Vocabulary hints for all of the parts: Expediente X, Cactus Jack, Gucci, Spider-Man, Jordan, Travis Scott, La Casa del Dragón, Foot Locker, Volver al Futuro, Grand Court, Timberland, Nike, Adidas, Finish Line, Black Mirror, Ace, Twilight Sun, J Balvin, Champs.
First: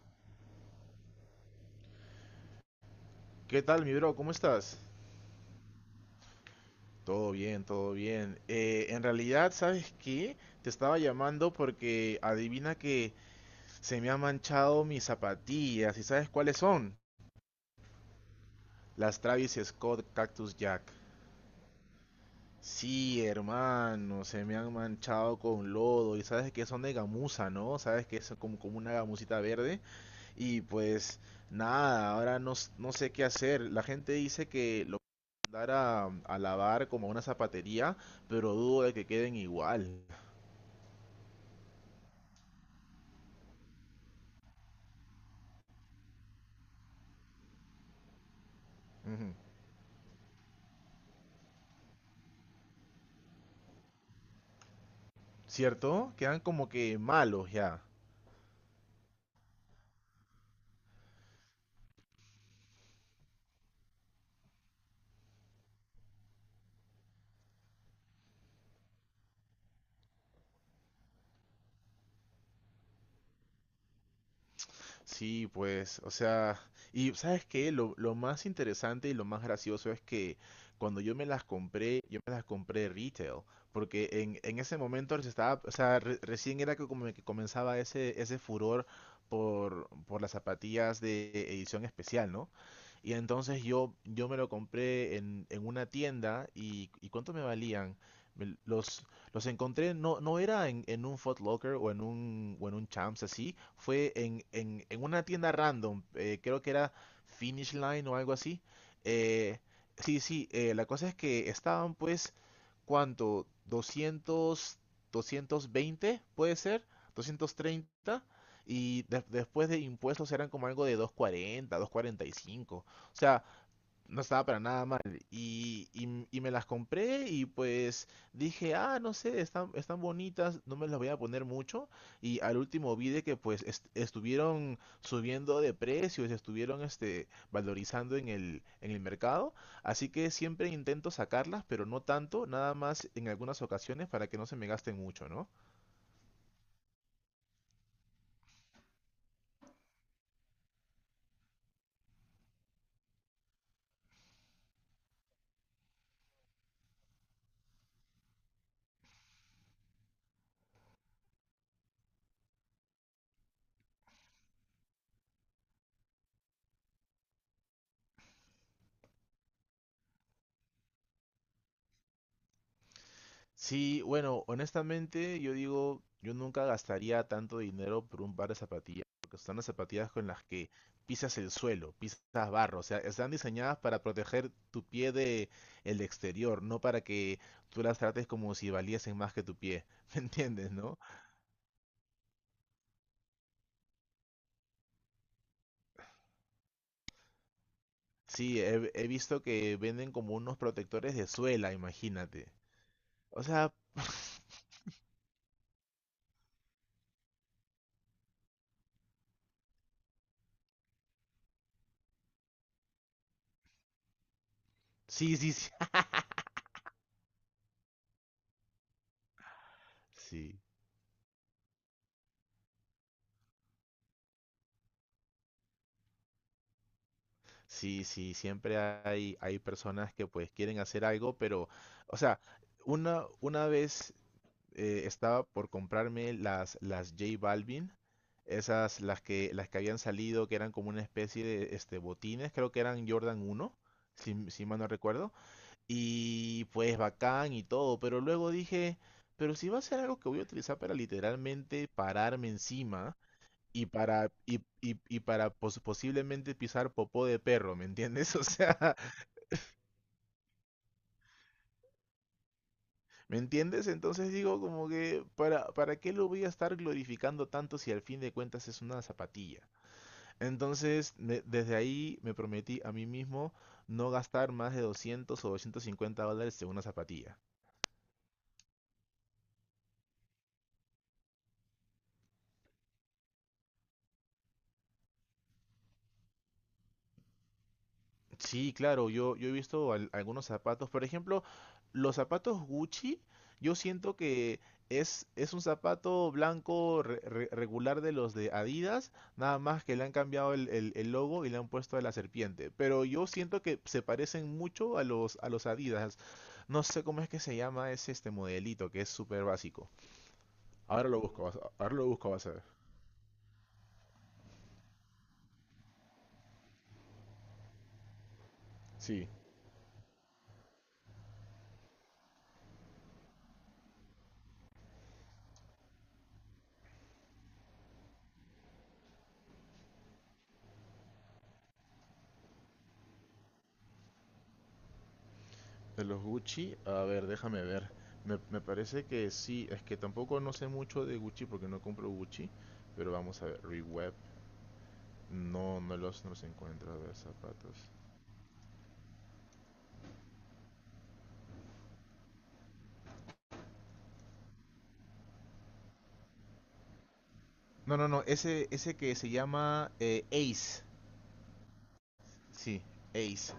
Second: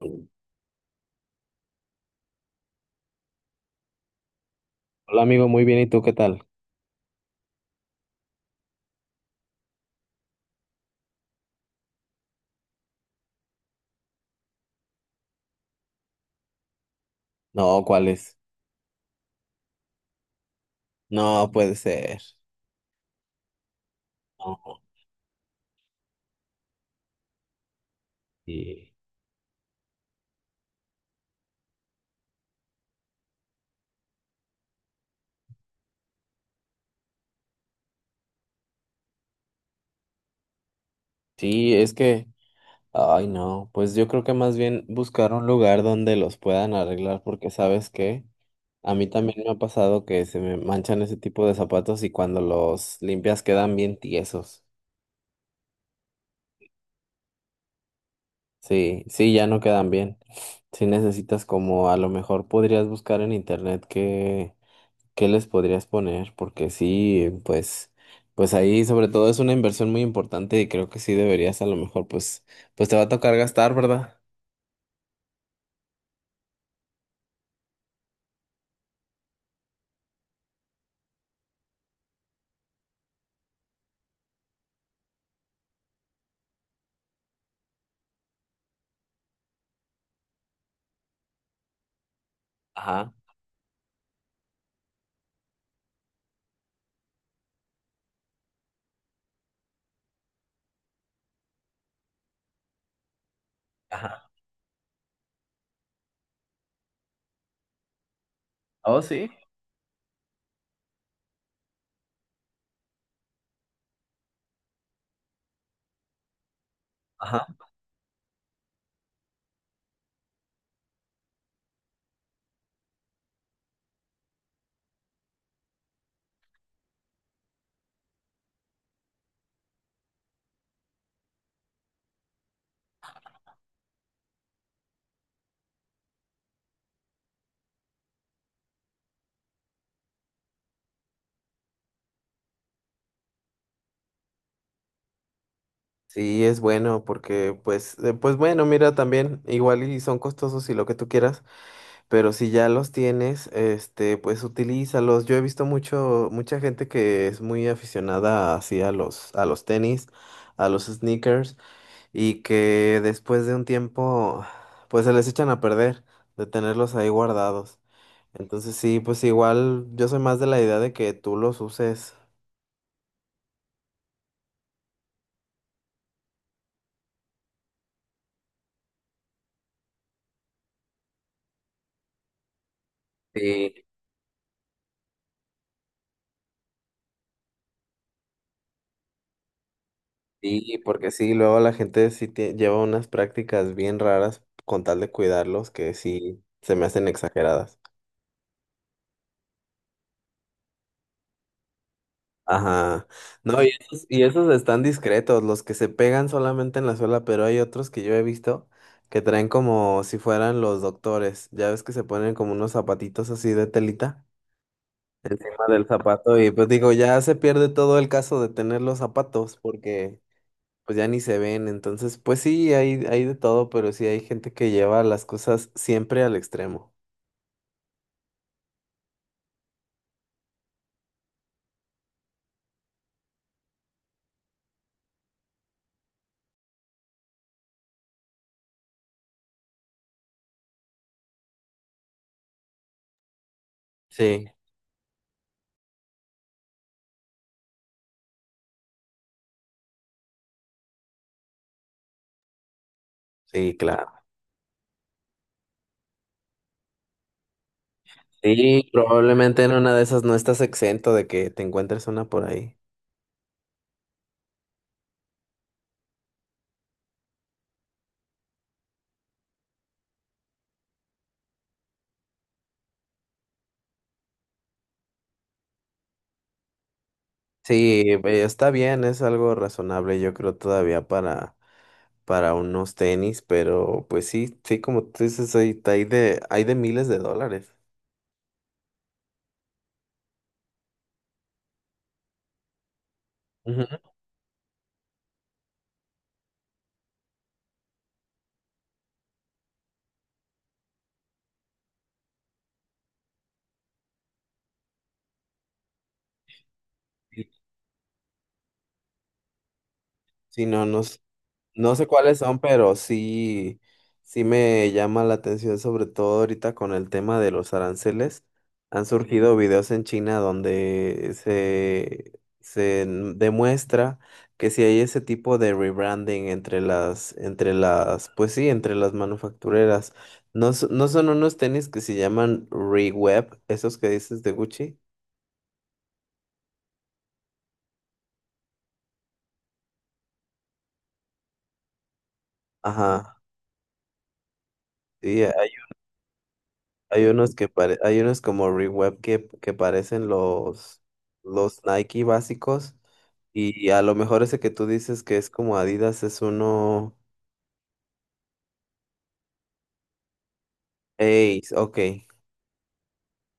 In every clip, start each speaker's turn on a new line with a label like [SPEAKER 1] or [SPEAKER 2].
[SPEAKER 1] Hola
[SPEAKER 2] ¿Qué tal, mi bro? ¿Cómo estás?
[SPEAKER 1] amigo, muy bien, ¿y tú qué tal?
[SPEAKER 2] Todo bien, todo bien. En realidad, ¿sabes qué? Te estaba llamando porque adivina que se me han manchado mis zapatillas. ¿Y sabes cuáles son?
[SPEAKER 1] No, ¿cuál es?
[SPEAKER 2] Las Travis Scott Cactus Jack.
[SPEAKER 1] No puede ser.
[SPEAKER 2] Sí, hermano, se me han
[SPEAKER 1] No.
[SPEAKER 2] manchado con lodo. Y sabes que son de gamuza, ¿no? ¿Sabes que es como
[SPEAKER 1] Sí,
[SPEAKER 2] una gamusita verde? Y pues nada, ahora no, no sé qué hacer. La gente dice que lo mandar a lavar como a una zapatería, pero dudo de que queden igual.
[SPEAKER 1] sí, es que, ay no, pues yo creo que más bien buscar un lugar donde los puedan arreglar porque sabes que a mí
[SPEAKER 2] Ujú.
[SPEAKER 1] también me ha pasado que se me manchan ese tipo de zapatos y cuando los limpias quedan bien tiesos.
[SPEAKER 2] ¿Cierto? Quedan como que malos ya.
[SPEAKER 1] Sí, sí, ya no quedan bien. Si necesitas como a lo mejor podrías buscar en internet que ¿qué les podrías poner? Porque sí, pues, pues ahí sobre todo es una inversión muy importante y creo que sí deberías a lo mejor, pues, pues te va a tocar gastar, ¿verdad?
[SPEAKER 2] Sí, pues, o sea, y ¿sabes qué? Lo más interesante y lo más gracioso es que cuando yo me las compré, yo me las compré retail, porque en ese momento se estaba, o sea, recién era que como que comenzaba ese furor por las zapatillas de edición especial, ¿no?
[SPEAKER 1] Ajá,
[SPEAKER 2] Y entonces yo me lo compré en una tienda ¿y cuánto me valían? Me- Los, los encontré, no era en un Foot Locker o en un Champs así, fue
[SPEAKER 1] ajá.
[SPEAKER 2] en una tienda random, creo que era Finish Line o algo así.
[SPEAKER 1] Oh, sí.
[SPEAKER 2] Eh, sí, la cosa es que estaban pues, ¿cuánto? 200, 220 puede ser,
[SPEAKER 1] Ajá.
[SPEAKER 2] 230. Y después de impuestos eran como algo de 240, 245. O sea, no estaba para nada mal. Y me las compré y pues dije, ah, no sé, están, están bonitas, no me las voy a poner mucho. Y al último vi de que pues estuvieron subiendo de precios, estuvieron este, valorizando en el mercado. Así que siempre intento sacarlas, pero no tanto, nada más en algunas ocasiones para que no se me gasten mucho, ¿no?
[SPEAKER 1] Sí, es bueno porque pues, pues bueno, mira también, igual y son costosos y lo que tú quieras, pero si ya los tienes, este, pues utilízalos. Yo he visto mucho, mucha gente que es muy aficionada así a los tenis, a los sneakers. Y que después de un tiempo, pues se les echan a perder de tenerlos ahí guardados. Entonces sí, pues igual yo soy más de la idea de que tú los uses.
[SPEAKER 2] Sí, bueno, honestamente yo digo, yo nunca gastaría tanto dinero por un par de zapatillas, porque son las zapatillas con las que pisas el suelo, pisas barro, o sea, están diseñadas
[SPEAKER 1] Sí,
[SPEAKER 2] para proteger tu pie de el exterior, no para que tú las trates como si valiesen más que tu pie, ¿me entiendes,
[SPEAKER 1] sí,
[SPEAKER 2] no?
[SPEAKER 1] porque sí, luego la gente sí lleva unas prácticas bien raras con tal de cuidarlos que sí se me hacen exageradas.
[SPEAKER 2] Sí, he visto que venden como unos protectores de suela, imagínate.
[SPEAKER 1] Ajá.
[SPEAKER 2] O
[SPEAKER 1] No, y
[SPEAKER 2] sea,
[SPEAKER 1] esos, y esos están discretos, los que se pegan solamente en la suela, pero hay otros que yo he visto que traen como si fueran los doctores. Ya ves que se ponen como unos zapatitos así de telita
[SPEAKER 2] sí, sí,
[SPEAKER 1] encima
[SPEAKER 2] sí.
[SPEAKER 1] del zapato y pues digo, ya se pierde todo el caso de tener los zapatos porque
[SPEAKER 2] Sí.
[SPEAKER 1] pues ya ni se ven. Entonces, pues sí, hay de todo, pero sí hay gente que lleva las cosas siempre al extremo.
[SPEAKER 2] Sí, sí, siempre hay, hay personas que pues quieren hacer algo, pero, o sea, una vez estaba por comprarme las J Balvin, esas, las que habían salido, que eran como una especie de este, botines, creo que eran Jordan uno,
[SPEAKER 1] Sí,
[SPEAKER 2] si mal no recuerdo, y pues bacán y todo, pero luego dije, pero si va a ser algo que voy a utilizar para literalmente pararme encima,
[SPEAKER 1] sí,
[SPEAKER 2] y
[SPEAKER 1] claro.
[SPEAKER 2] para, y para posiblemente pisar popó de perro, ¿me entiendes? O
[SPEAKER 1] Sí,
[SPEAKER 2] sea,
[SPEAKER 1] probablemente en una de esas no estás exento de que te encuentres una por ahí.
[SPEAKER 2] ¿me entiendes? Entonces digo como que, para qué lo voy a estar glorificando tanto si al fin de cuentas es una zapatilla? Entonces, desde ahí me prometí a mí mismo no gastar más de 200 o $250 en una zapatilla.
[SPEAKER 1] Sí, está bien, es algo razonable, yo creo todavía para unos tenis, pero pues sí, sí, como tú dices, hay de miles de dólares.
[SPEAKER 2] Sí, claro, yo he visto algunos zapatos. Por ejemplo, los zapatos Gucci, yo
[SPEAKER 1] Ujú.
[SPEAKER 2] siento que es un zapato blanco regular de los de Adidas, nada más que le han cambiado el logo y le han puesto a la serpiente. Pero yo siento que se parecen mucho a a los Adidas. No sé cómo es que
[SPEAKER 1] Sí,
[SPEAKER 2] se llama ese este modelito, que es súper básico.
[SPEAKER 1] sí, no, no.
[SPEAKER 2] Ahora lo busco,
[SPEAKER 1] No
[SPEAKER 2] ahora lo
[SPEAKER 1] sé
[SPEAKER 2] busco,
[SPEAKER 1] cuáles
[SPEAKER 2] vas a
[SPEAKER 1] son,
[SPEAKER 2] ver.
[SPEAKER 1] pero sí, sí me llama la atención, sobre todo ahorita con el tema de los aranceles. Han
[SPEAKER 2] Sí.
[SPEAKER 1] surgido videos en China donde se demuestra que si hay ese tipo de rebranding entre las, pues sí, entre las manufactureras. No, no son unos tenis que se llaman Reweb, esos que dices de Gucci.
[SPEAKER 2] De los Gucci, a ver, déjame ver. Me parece que sí, es que tampoco no sé mucho de Gucci porque no compro Gucci, pero
[SPEAKER 1] Ajá.
[SPEAKER 2] vamos a ver, Reweb.
[SPEAKER 1] Sí,
[SPEAKER 2] No los encuentro, a ver, zapatos.
[SPEAKER 1] Hay unos como Reweb que parecen los Nike básicos. Y a lo mejor ese que tú dices que es como Adidas es uno.
[SPEAKER 2] No, no, no, ese que se llama Ace.
[SPEAKER 1] Ace, ok.
[SPEAKER 2] Sí, Ace.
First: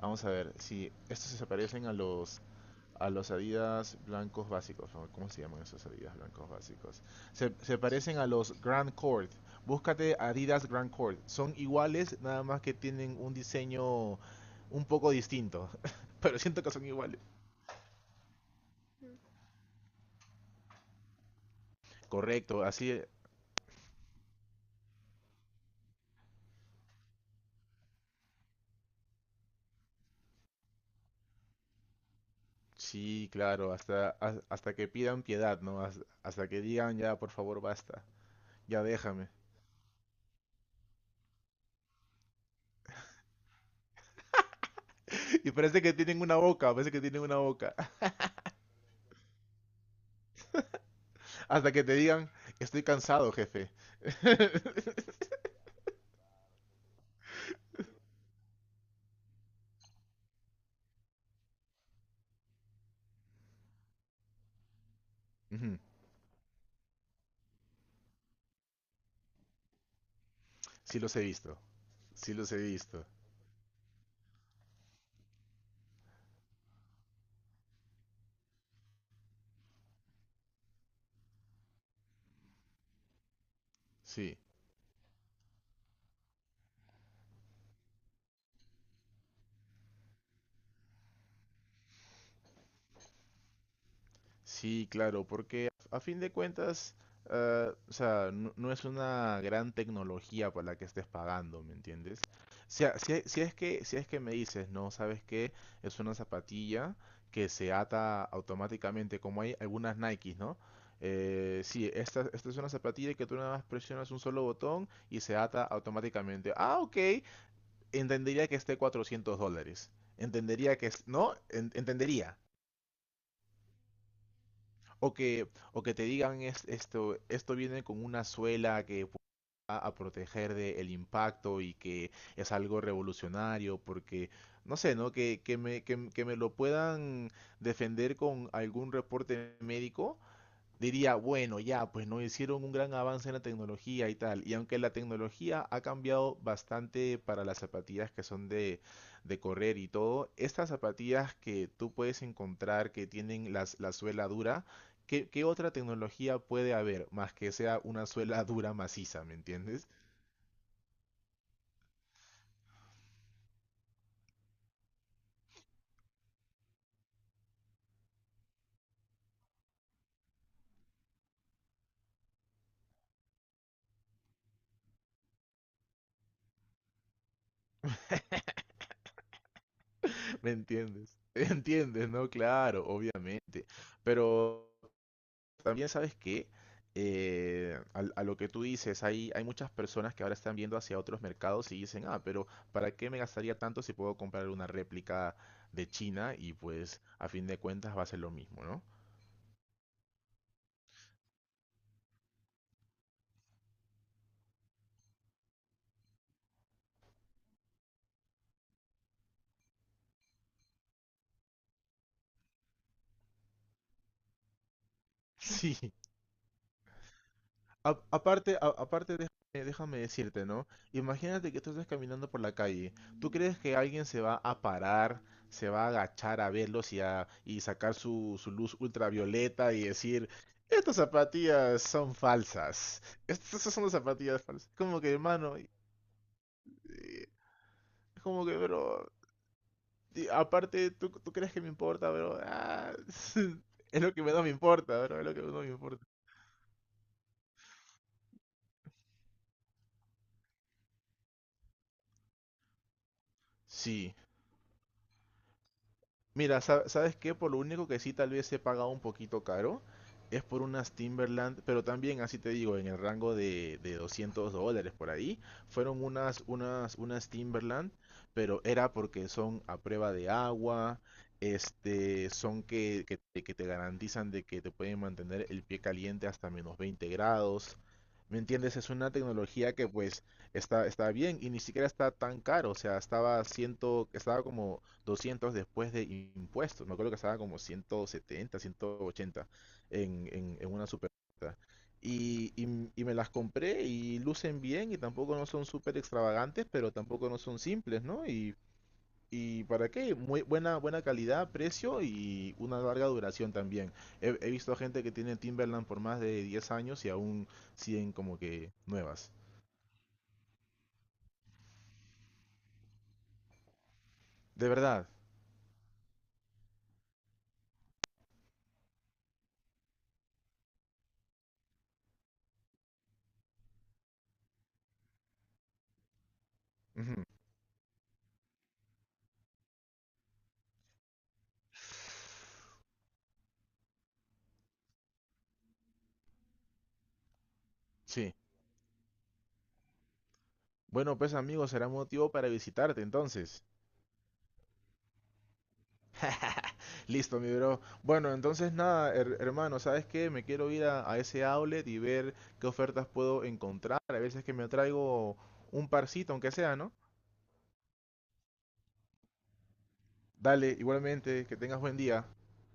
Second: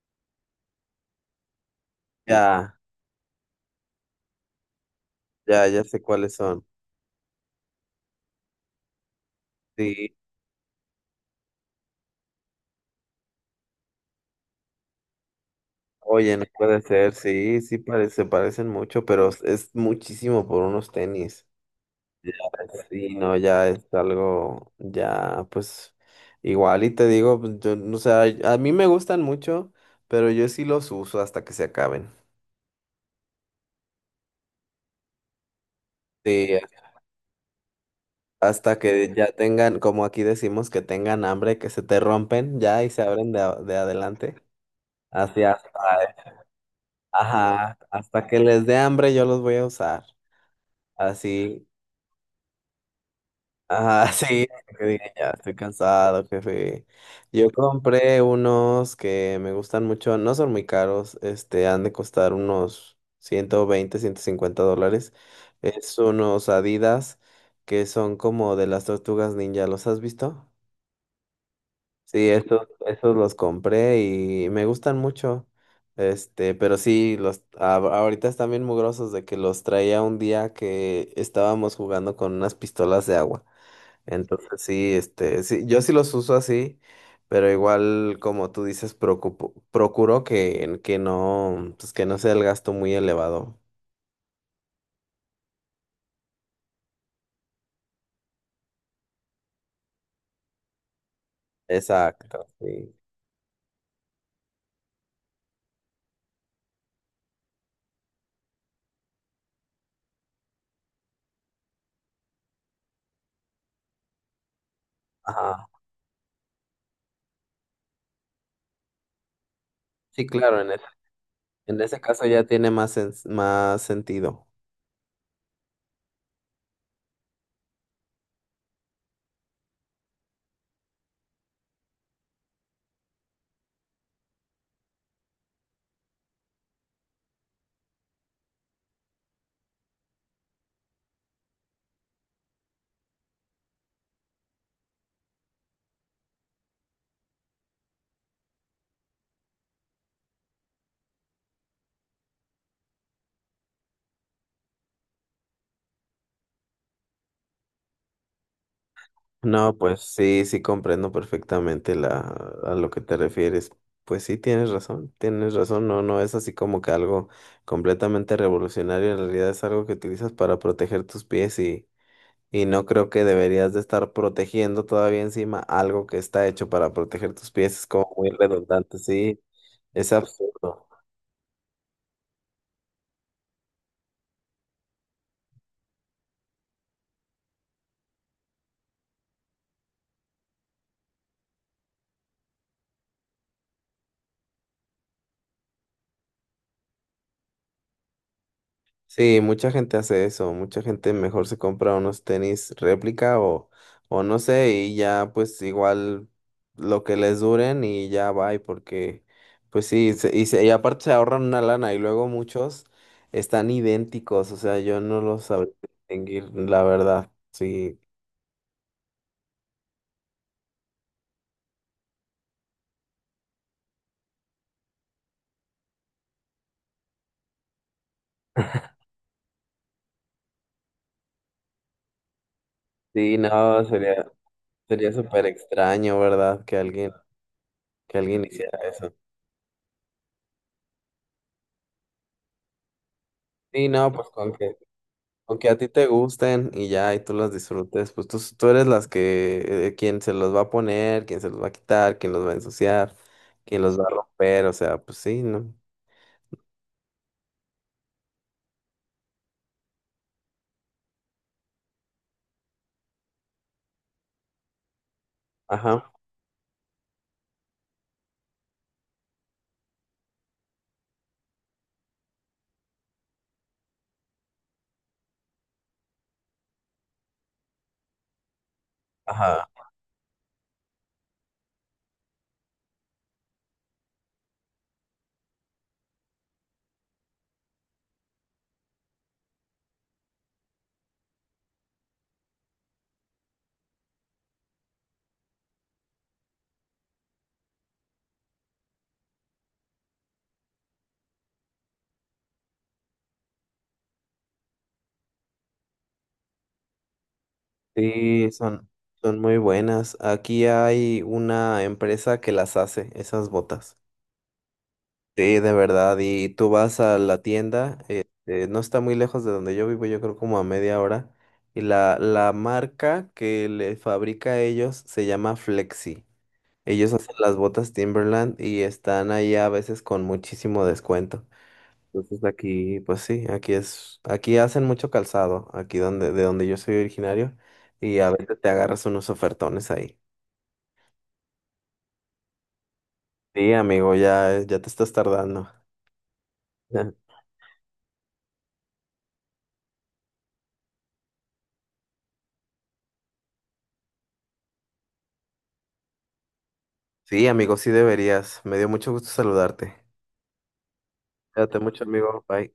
[SPEAKER 2] Vamos a ver, sí, estos se parecen
[SPEAKER 1] Ya,
[SPEAKER 2] a los Adidas blancos básicos. ¿No? ¿Cómo se llaman
[SPEAKER 1] ya, ya
[SPEAKER 2] esos
[SPEAKER 1] sé
[SPEAKER 2] Adidas
[SPEAKER 1] cuáles
[SPEAKER 2] blancos
[SPEAKER 1] son.
[SPEAKER 2] básicos? Se parecen a los Grand Court.
[SPEAKER 1] Sí,
[SPEAKER 2] Búscate Adidas Grand Court. Son iguales, nada más que tienen un diseño un poco distinto.
[SPEAKER 1] oye,
[SPEAKER 2] Pero
[SPEAKER 1] no
[SPEAKER 2] siento que
[SPEAKER 1] puede
[SPEAKER 2] son
[SPEAKER 1] ser,
[SPEAKER 2] iguales.
[SPEAKER 1] sí, sí parece, se parecen mucho, pero es muchísimo por unos tenis. Ya,
[SPEAKER 2] Correcto, así.
[SPEAKER 1] sí, no, ya es algo, ya, pues, igual y te digo, pues, yo, o sea, a mí me gustan mucho, pero yo sí los uso hasta que se acaben.
[SPEAKER 2] Sí, claro, hasta que pidan piedad, ¿no? Hasta
[SPEAKER 1] Sí,
[SPEAKER 2] que digan, ya, por favor, basta,
[SPEAKER 1] hasta
[SPEAKER 2] ya
[SPEAKER 1] que ya
[SPEAKER 2] déjame.
[SPEAKER 1] tengan, como aquí decimos, que tengan hambre, que se te rompen ya y se abren de adelante. Así
[SPEAKER 2] Y
[SPEAKER 1] hasta,
[SPEAKER 2] parece que tienen una boca, parece que tienen una boca.
[SPEAKER 1] ajá, hasta que les dé hambre yo los voy a usar. Así,
[SPEAKER 2] Hasta que te digan, estoy cansado, jefe.
[SPEAKER 1] ajá, sí, que digan, ya estoy cansado, jefe. Yo compré unos que me gustan mucho, no son muy caros, este, han de costar unos 120, $150.
[SPEAKER 2] Ujú.
[SPEAKER 1] Es unos Adidas que son como de las tortugas ninja, ¿los has visto?
[SPEAKER 2] Sí los he visto.
[SPEAKER 1] Sí,
[SPEAKER 2] Sí los he
[SPEAKER 1] estos,
[SPEAKER 2] visto.
[SPEAKER 1] esos los compré y me gustan mucho. Este, pero sí, los ahorita están bien mugrosos de que los traía un día que estábamos jugando con unas pistolas de agua.
[SPEAKER 2] Sí,
[SPEAKER 1] Entonces sí, este, sí, yo sí los uso así, pero igual como tú dices, procuro que no, pues que no sea el gasto muy elevado.
[SPEAKER 2] sí, claro, porque a fin de cuentas, ah, o sea, no, no es una gran tecnología para la que estés pagando, ¿me entiendes?
[SPEAKER 1] Exacto,
[SPEAKER 2] O
[SPEAKER 1] sí.
[SPEAKER 2] sea, si, es si es que, si es que me dices, no, ¿sabes qué? Es una zapatilla que se ata automáticamente, como hay algunas Nikes, ¿no? Sí, esta, esta es una zapatilla que tú nada más presionas un solo botón y se ata
[SPEAKER 1] Ajá.
[SPEAKER 2] automáticamente. Ah, ok. Entendería que esté $400.
[SPEAKER 1] Sí, claro, en
[SPEAKER 2] Entendería
[SPEAKER 1] ese,
[SPEAKER 2] que es, ¿no?
[SPEAKER 1] en ese caso
[SPEAKER 2] Entendería.
[SPEAKER 1] ya tiene más sentido.
[SPEAKER 2] O que, o que te digan esto, esto viene con una suela que va a proteger del impacto y que es algo revolucionario, porque, no sé, ¿no? Que me, que, que me lo puedan defender con algún reporte médico diría, bueno, ya, pues no hicieron un gran avance en la tecnología y tal. Y aunque la tecnología ha cambiado bastante para las zapatillas que son de correr y todo, estas zapatillas que tú puedes encontrar que tienen la suela dura, ¿qué, qué otra tecnología puede haber más que sea una suela dura maciza, ¿me
[SPEAKER 1] No,
[SPEAKER 2] entiendes?
[SPEAKER 1] pues sí, sí comprendo perfectamente a lo que te refieres. Pues sí, tienes razón, no, no es así como que algo completamente revolucionario, en realidad es algo que utilizas para proteger tus pies y no creo que deberías de estar protegiendo todavía encima algo que está hecho para proteger tus pies, es como muy redundante, sí, es
[SPEAKER 2] ¿Me
[SPEAKER 1] absurdo.
[SPEAKER 2] entiendes? ¿Entiendes? No, claro, obviamente. Pero... También sabes que a lo que tú dices, hay muchas personas que ahora están viendo hacia otros mercados y dicen, ah, pero ¿para qué me gastaría tanto si puedo comprar una réplica de China? Y pues a fin de cuentas va a ser lo mismo, ¿no?
[SPEAKER 1] Sí, mucha gente hace eso, mucha gente mejor se compra unos tenis réplica o no sé, y ya pues igual lo que les duren y ya va, y porque pues sí, y aparte se ahorran una lana y luego muchos están idénticos, o sea, yo no los sabría
[SPEAKER 2] Sí,
[SPEAKER 1] distinguir, la verdad, sí,
[SPEAKER 2] Aparte, aparte déjame, déjame decirte, ¿no? Imagínate que tú estás caminando por la calle. ¿Tú crees que alguien se va a parar, se va a agachar a verlos y, y sacar su luz ultravioleta y decir, estas zapatillas son falsas?
[SPEAKER 1] sí,
[SPEAKER 2] Estas estas
[SPEAKER 1] no,
[SPEAKER 2] son las
[SPEAKER 1] sería,
[SPEAKER 2] zapatillas falsas. Como
[SPEAKER 1] sería
[SPEAKER 2] que,
[SPEAKER 1] súper
[SPEAKER 2] hermano,
[SPEAKER 1] extraño, ¿verdad? Que alguien,
[SPEAKER 2] y-
[SPEAKER 1] que alguien
[SPEAKER 2] como que,
[SPEAKER 1] hiciera
[SPEAKER 2] bro,
[SPEAKER 1] eso.
[SPEAKER 2] y aparte, tú crees que me importa, bro? Ah,
[SPEAKER 1] Sí,
[SPEAKER 2] es
[SPEAKER 1] no,
[SPEAKER 2] lo que
[SPEAKER 1] pues
[SPEAKER 2] menos me
[SPEAKER 1] con que.
[SPEAKER 2] importa, bro, es lo que menos me
[SPEAKER 1] Aunque a ti
[SPEAKER 2] importa.
[SPEAKER 1] te gusten y ya, y tú las disfrutes, pues tú eres las que, quien se los va a poner, quien se los va a quitar, quien los va a ensuciar, quien los va a
[SPEAKER 2] Sí.
[SPEAKER 1] romper, o sea, pues sí, ¿no?
[SPEAKER 2] Mira, ¿sabes qué? Por lo único que sí tal vez he pagado un poquito caro es por unas Timberland, pero también, así te digo, en el rango de $200 por ahí, fueron
[SPEAKER 1] Ajá,
[SPEAKER 2] unas Timberland, pero era porque son a prueba de agua, este, son que te garantizan de que te pueden mantener el pie caliente hasta menos 20 grados. ¿Me entiendes? Es una
[SPEAKER 1] ajá.
[SPEAKER 2] tecnología que pues está, está bien y ni siquiera está tan caro, o sea, estaba como 200 después de impuestos. Me acuerdo que estaba como 170, 180 en una super. Me las compré y lucen bien y tampoco no son súper extravagantes, pero tampoco no son simples, ¿no? Y para qué, muy buena, buena calidad, precio y una larga duración también. He visto gente que tiene Timberland por más de 10 años y aún siguen como
[SPEAKER 1] Sí,
[SPEAKER 2] que
[SPEAKER 1] son,
[SPEAKER 2] nuevas.
[SPEAKER 1] son muy buenas. Aquí hay una empresa que las hace, esas botas.
[SPEAKER 2] De verdad.
[SPEAKER 1] Sí, de verdad, y tú vas a la tienda, no está muy lejos de donde yo vivo, yo creo como a media hora, y la marca que le fabrica a ellos se llama Flexi. Ellos
[SPEAKER 2] Ujú.
[SPEAKER 1] hacen las botas Timberland y están ahí a veces con muchísimo descuento. Entonces aquí, pues sí, aquí es, aquí hacen mucho calzado, aquí donde, de donde yo soy originario, y a
[SPEAKER 2] Sí.
[SPEAKER 1] veces te agarras unos ofertones ahí.
[SPEAKER 2] Bueno, pues amigos, será motivo para visitarte entonces.
[SPEAKER 1] Sí, amigo, ya, ya te estás tardando.
[SPEAKER 2] Listo, mi bro. Bueno, entonces nada, hermano, ¿sabes qué? Me quiero ir a ese outlet y ver qué ofertas puedo encontrar. A veces que me traigo un parcito, aunque sea, ¿no?
[SPEAKER 1] Sí, amigo, sí deberías. Me dio mucho gusto saludarte.
[SPEAKER 2] Dale, igualmente, que
[SPEAKER 1] Cuídate
[SPEAKER 2] tengas buen
[SPEAKER 1] mucho,
[SPEAKER 2] día.
[SPEAKER 1] amigo. Bye.